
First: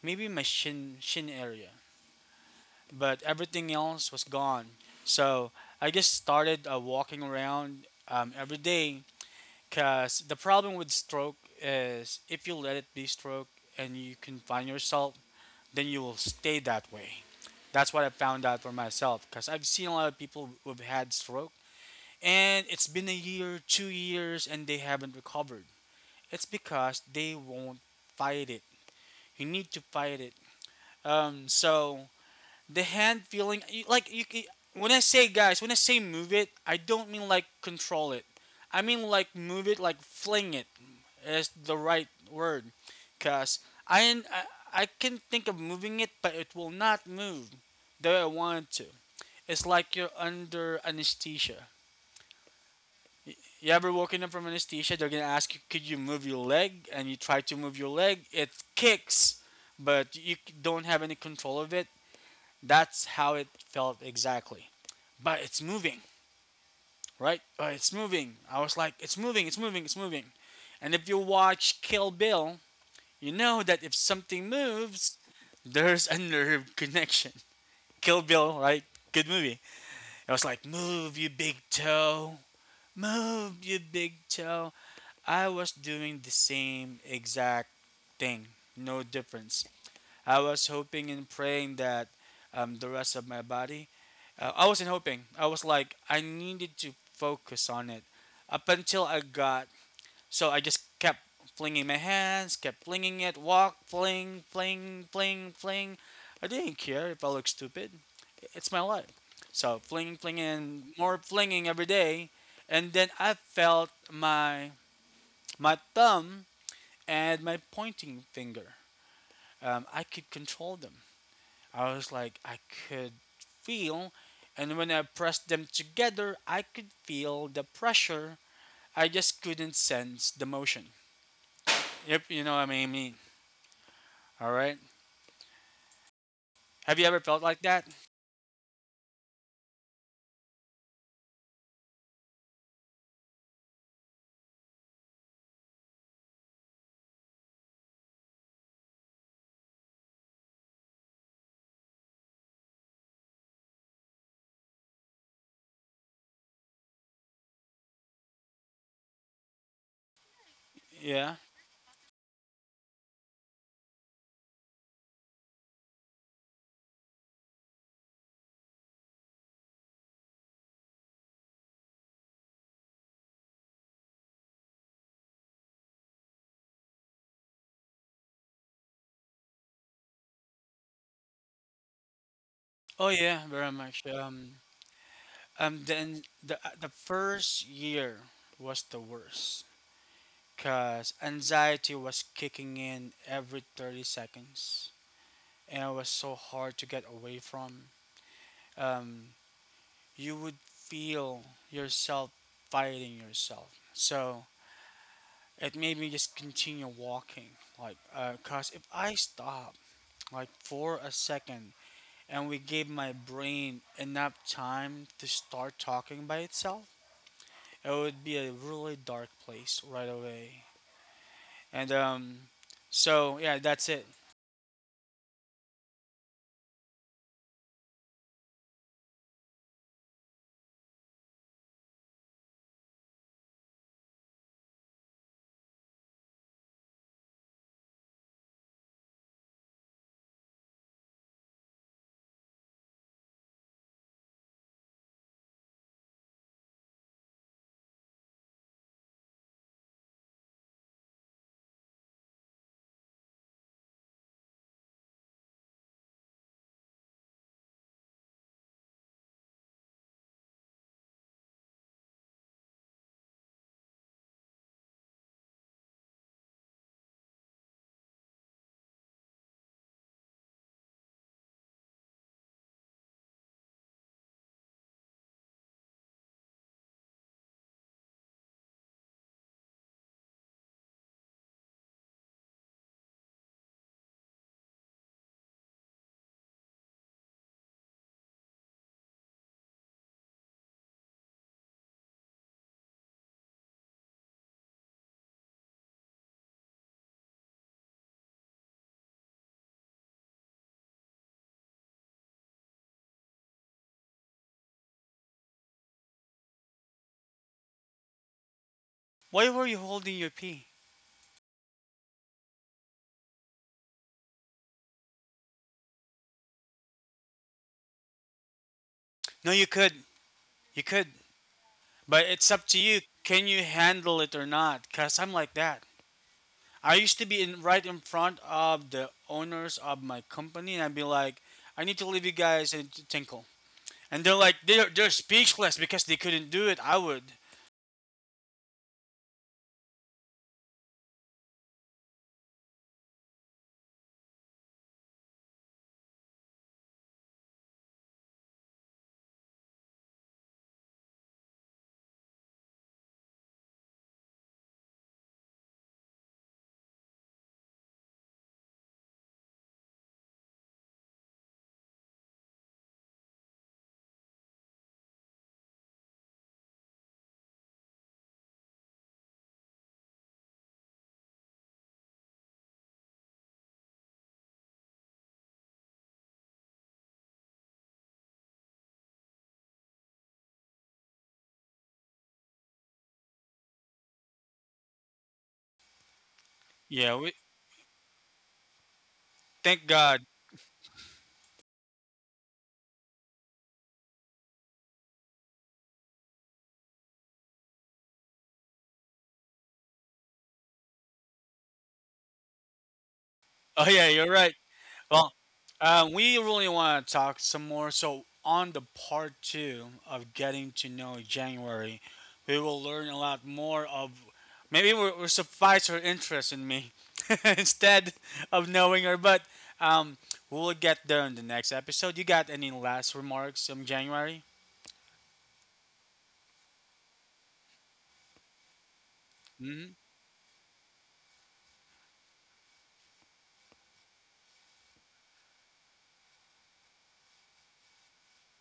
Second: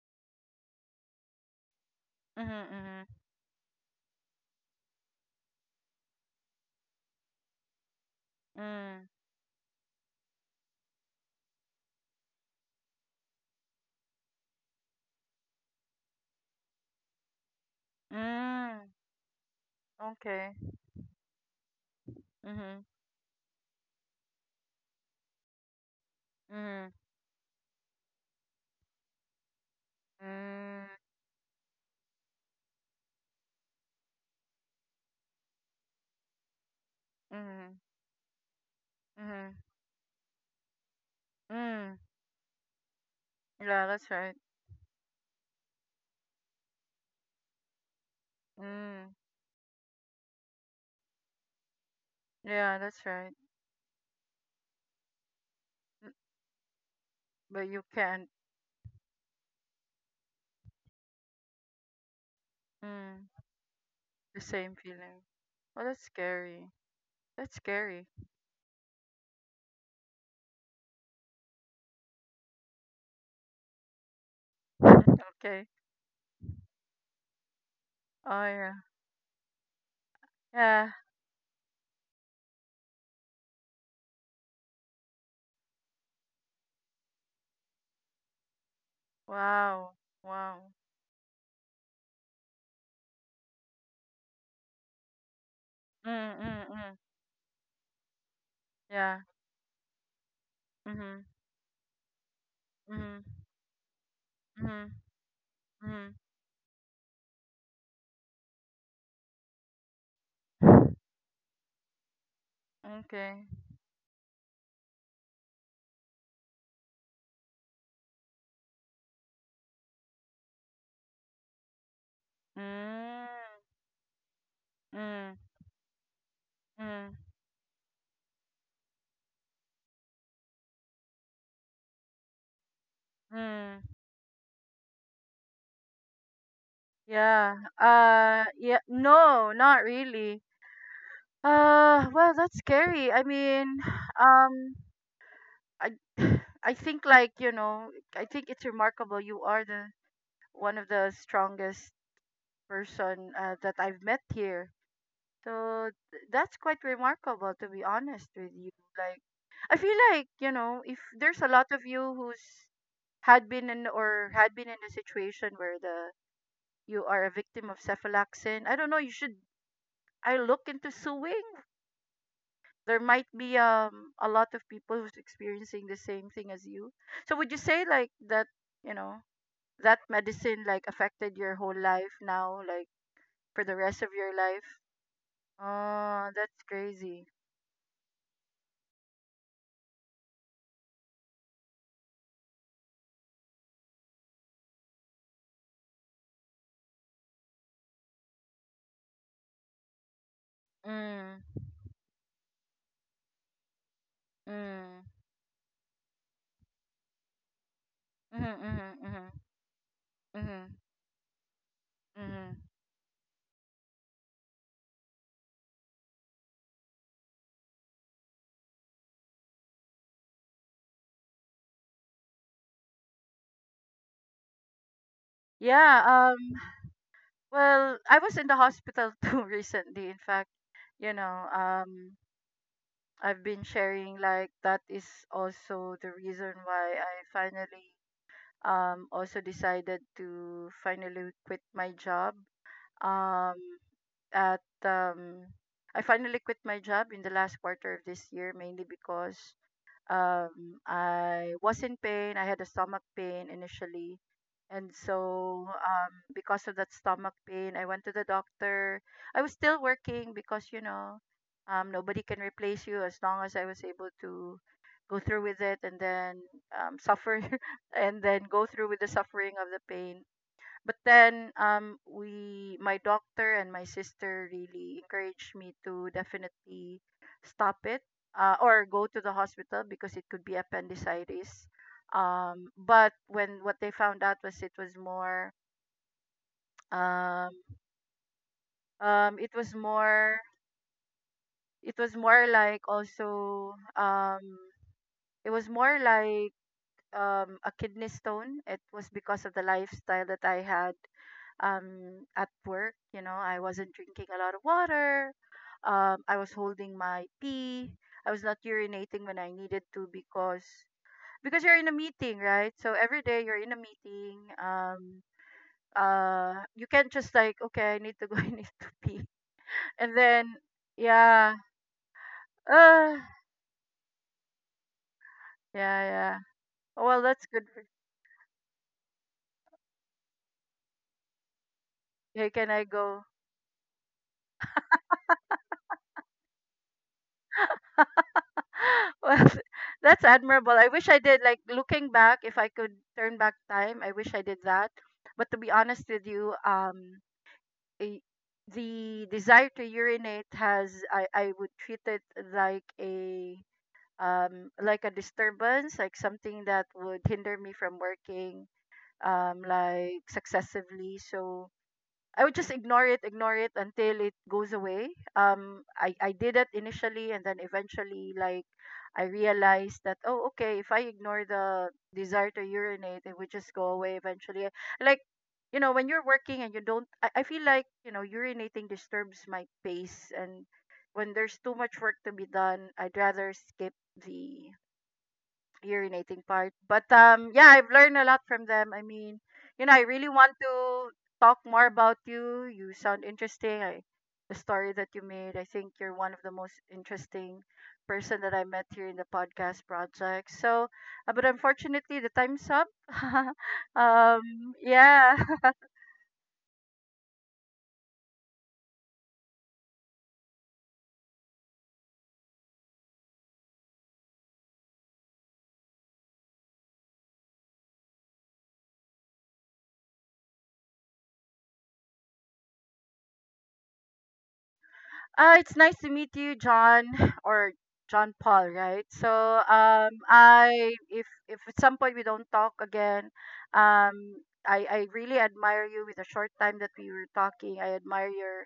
Speaker 1: maybe my shin area,
Speaker 2: Mhm, mhm.
Speaker 1: but everything else was gone. So I just started walking around every day,
Speaker 2: Mm.
Speaker 1: because the problem with stroke is if you let it be stroke and you confine yourself, then you will stay that way. That's what I found out for
Speaker 2: Mm.
Speaker 1: myself, because I've seen a lot of people
Speaker 2: Okay.
Speaker 1: who've had stroke. And
Speaker 2: Mhm,
Speaker 1: it's been a year, 2 years, and they haven't recovered. It's
Speaker 2: mhm.
Speaker 1: because they won't fight it. You need to fight it.
Speaker 2: Mm.
Speaker 1: So the hand feeling, like you, when I say guys, when I say move it, I don't mean like
Speaker 2: Mhm,
Speaker 1: control it. I mean like
Speaker 2: mhm.
Speaker 1: move it, like fling it is the
Speaker 2: Mm.
Speaker 1: right word, cause
Speaker 2: Yeah, that's
Speaker 1: I
Speaker 2: right.
Speaker 1: I, I can think of moving it, but it will not move the way I want it to.
Speaker 2: Mm.
Speaker 1: It's like you're under anesthesia.
Speaker 2: Yeah, that's right.
Speaker 1: You ever woken up from anesthesia? They're gonna ask you, "Could you
Speaker 2: Mm,
Speaker 1: move your leg?" And you try to
Speaker 2: but
Speaker 1: move
Speaker 2: you
Speaker 1: your leg.
Speaker 2: can't.
Speaker 1: It kicks, but you don't have any control of it. That's
Speaker 2: Mm.
Speaker 1: how it felt
Speaker 2: The
Speaker 1: exactly.
Speaker 2: same feeling.
Speaker 1: But it's
Speaker 2: Oh,
Speaker 1: moving,
Speaker 2: that's scary.
Speaker 1: right?
Speaker 2: That's
Speaker 1: But it's
Speaker 2: scary.
Speaker 1: moving. I was like, "It's moving! It's moving! It's moving!" And if you watch Kill Bill, you know that if something moves,
Speaker 2: Okay.
Speaker 1: there's a nerve connection. Kill
Speaker 2: Oh
Speaker 1: Bill,
Speaker 2: yeah.
Speaker 1: right? Good movie. It was like,
Speaker 2: Yeah.
Speaker 1: move, you big toe. Move, you big toe. I was doing the same exact thing, no difference.
Speaker 2: Wow,
Speaker 1: I was
Speaker 2: wow.
Speaker 1: hoping and praying that the rest of my body, I wasn't hoping. I was like,
Speaker 2: Mm,
Speaker 1: I
Speaker 2: mm,
Speaker 1: needed to
Speaker 2: mm.
Speaker 1: focus on it up until
Speaker 2: Yeah.
Speaker 1: I got, so I just
Speaker 2: Mm-hmm.
Speaker 1: kept flinging my hands, kept
Speaker 2: Mm-hmm.
Speaker 1: flinging it, walk, fling,
Speaker 2: Mm-hmm.
Speaker 1: fling, fling, fling.
Speaker 2: Mm-hmm.
Speaker 1: I didn't care if I looked stupid. It's my life. So flinging, flinging, more flinging every day. And then I
Speaker 2: Okay.
Speaker 1: felt my, my thumb and my pointing finger. I could control them. I was like, I could
Speaker 2: Mm,
Speaker 1: feel, and when I
Speaker 2: mm,
Speaker 1: pressed them together, I could
Speaker 2: mm,
Speaker 1: feel the pressure. I just couldn't sense the motion. Yep, you know what I mean.
Speaker 2: mm.
Speaker 1: All right. Have you ever felt
Speaker 2: Yeah.
Speaker 1: like that?
Speaker 2: Yeah. No, not really. Well, that's scary. I mean, um, I, I think like, you know, I think it's remarkable. You are the one of the strongest person that I've met here. So that's quite remarkable to be honest with you. Like, I feel like, you know, if
Speaker 1: Yeah.
Speaker 2: there's a lot of you who's had been in or had been in a situation where the you are a victim of cephalaxin, I don't know, you should I look into suing. There might be a lot of people who's experiencing the same thing as you. So would you say like that, you know, that medicine like affected your whole life now, like
Speaker 1: Oh yeah,
Speaker 2: for
Speaker 1: very
Speaker 2: the rest
Speaker 1: much.
Speaker 2: of your life?
Speaker 1: Then
Speaker 2: Oh, that's
Speaker 1: the
Speaker 2: crazy.
Speaker 1: first year was the worst because anxiety was kicking in every 30 seconds and it was so hard to get away from, um, you would
Speaker 2: Mm.
Speaker 1: feel yourself fighting yourself. So
Speaker 2: Mm.
Speaker 1: it made me just continue walking. Like,
Speaker 2: Mhm,
Speaker 1: cause if
Speaker 2: mhm,
Speaker 1: I
Speaker 2: mhm,
Speaker 1: stop like
Speaker 2: mhm,
Speaker 1: for a second and we
Speaker 2: mhm.
Speaker 1: gave my brain enough time to start talking by itself, it would be a really dark place right away. And so yeah, that's it.
Speaker 2: Yeah, well, I was in the hospital too recently. In fact, you know, I've been sharing like that is also the reason why I finally also decided to finally quit my job. Um at I finally quit my job in the last quarter of this year mainly because I was in pain. I had a stomach pain initially. And so, because of that stomach pain, I went to the doctor. I was still working because, you know, nobody can replace you as long as I was able to go through with it and then suffer and then go through with the suffering of the pain. But then we my doctor and my sister really encouraged me to definitely stop it, or go to the hospital because it could be appendicitis. But when what they found out was it was more um it was more it was more like also it was more like a kidney stone. It was because of the lifestyle that I had at work. You know, I wasn't drinking a lot of water, I was holding my pee, I was not urinating when I
Speaker 1: Why were you
Speaker 2: needed to
Speaker 1: holding your
Speaker 2: because
Speaker 1: pee?
Speaker 2: because you're in a meeting, right? So every day you're in a meeting, you can't just like, okay, I need to go, I need to pee
Speaker 1: No,
Speaker 2: and then
Speaker 1: you could,
Speaker 2: yeah
Speaker 1: but it's up to you.
Speaker 2: uh
Speaker 1: Can you handle it or not? Cause I'm like that.
Speaker 2: yeah, yeah.
Speaker 1: I
Speaker 2: Oh, well
Speaker 1: used to be
Speaker 2: that's good
Speaker 1: in
Speaker 2: for
Speaker 1: right in front of the owners of my company, and I'd be like, "I need to leave you
Speaker 2: hey can
Speaker 1: guys
Speaker 2: I
Speaker 1: and to
Speaker 2: go
Speaker 1: tinkle," and they're like, they're speechless because they couldn't do it." I would.
Speaker 2: well, that's admirable. I wish I did. Like looking back, if I could turn back time, I wish I did that. But to be honest with you, a, the desire to urinate has I would treat it like a like a disturbance, like something that would hinder me from working like successively. So I would just ignore it until it goes away. I did it initially, and then eventually, like, I realized that oh, okay, if I ignore the desire to urinate, it would just go away eventually. Like, you know, when you're working and you don't, I feel like, urinating disturbs my pace, and when there's too much work to be done, I'd rather skip the urinating part. But
Speaker 1: Yeah, we
Speaker 2: yeah, I've learned a lot from them. I mean, you
Speaker 1: thank
Speaker 2: know, I
Speaker 1: God.
Speaker 2: really want to talk more about you. You sound interesting. I The story that you made, I think you're one of the most interesting person that I met here in the podcast project. So, but unfortunately, the time's up.
Speaker 1: Oh yeah, you're
Speaker 2: um
Speaker 1: right.
Speaker 2: yeah.
Speaker 1: Well, we really want to talk some more. So, on the part two of getting to know January, we will learn a lot more of maybe we're suffice her interest in me instead of knowing her. But um, we'll get there in the next episode. You got any last remarks on January?
Speaker 2: It's nice to meet you, John or John Paul, right? So,
Speaker 1: Mm-hmm.
Speaker 2: I if at some point we don't talk again, um, I really admire you. With the short time that we were talking, I admire your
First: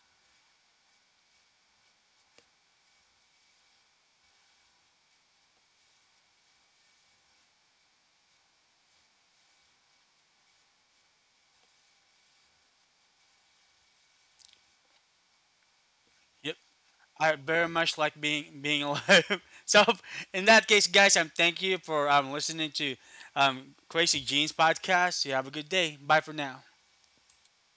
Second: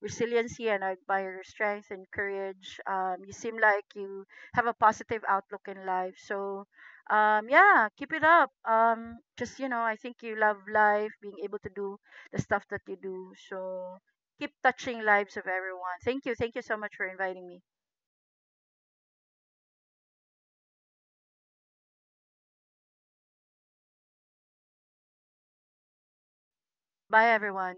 Speaker 2: resiliency and I admire your strength and courage. You seem like you have a positive outlook in life. So, yeah, keep it up. Just you know, I think you love life, being able to do the stuff that you do. So keep touching lives of everyone. Thank you. Thank
Speaker 1: Yep.
Speaker 2: you so much for
Speaker 1: I
Speaker 2: inviting me.
Speaker 1: very much like being alive. So in that case, guys, I'm thank you for listening to um, Crazy Jeans podcast. You have a good day. Bye for now.
Speaker 2: Bye, everyone.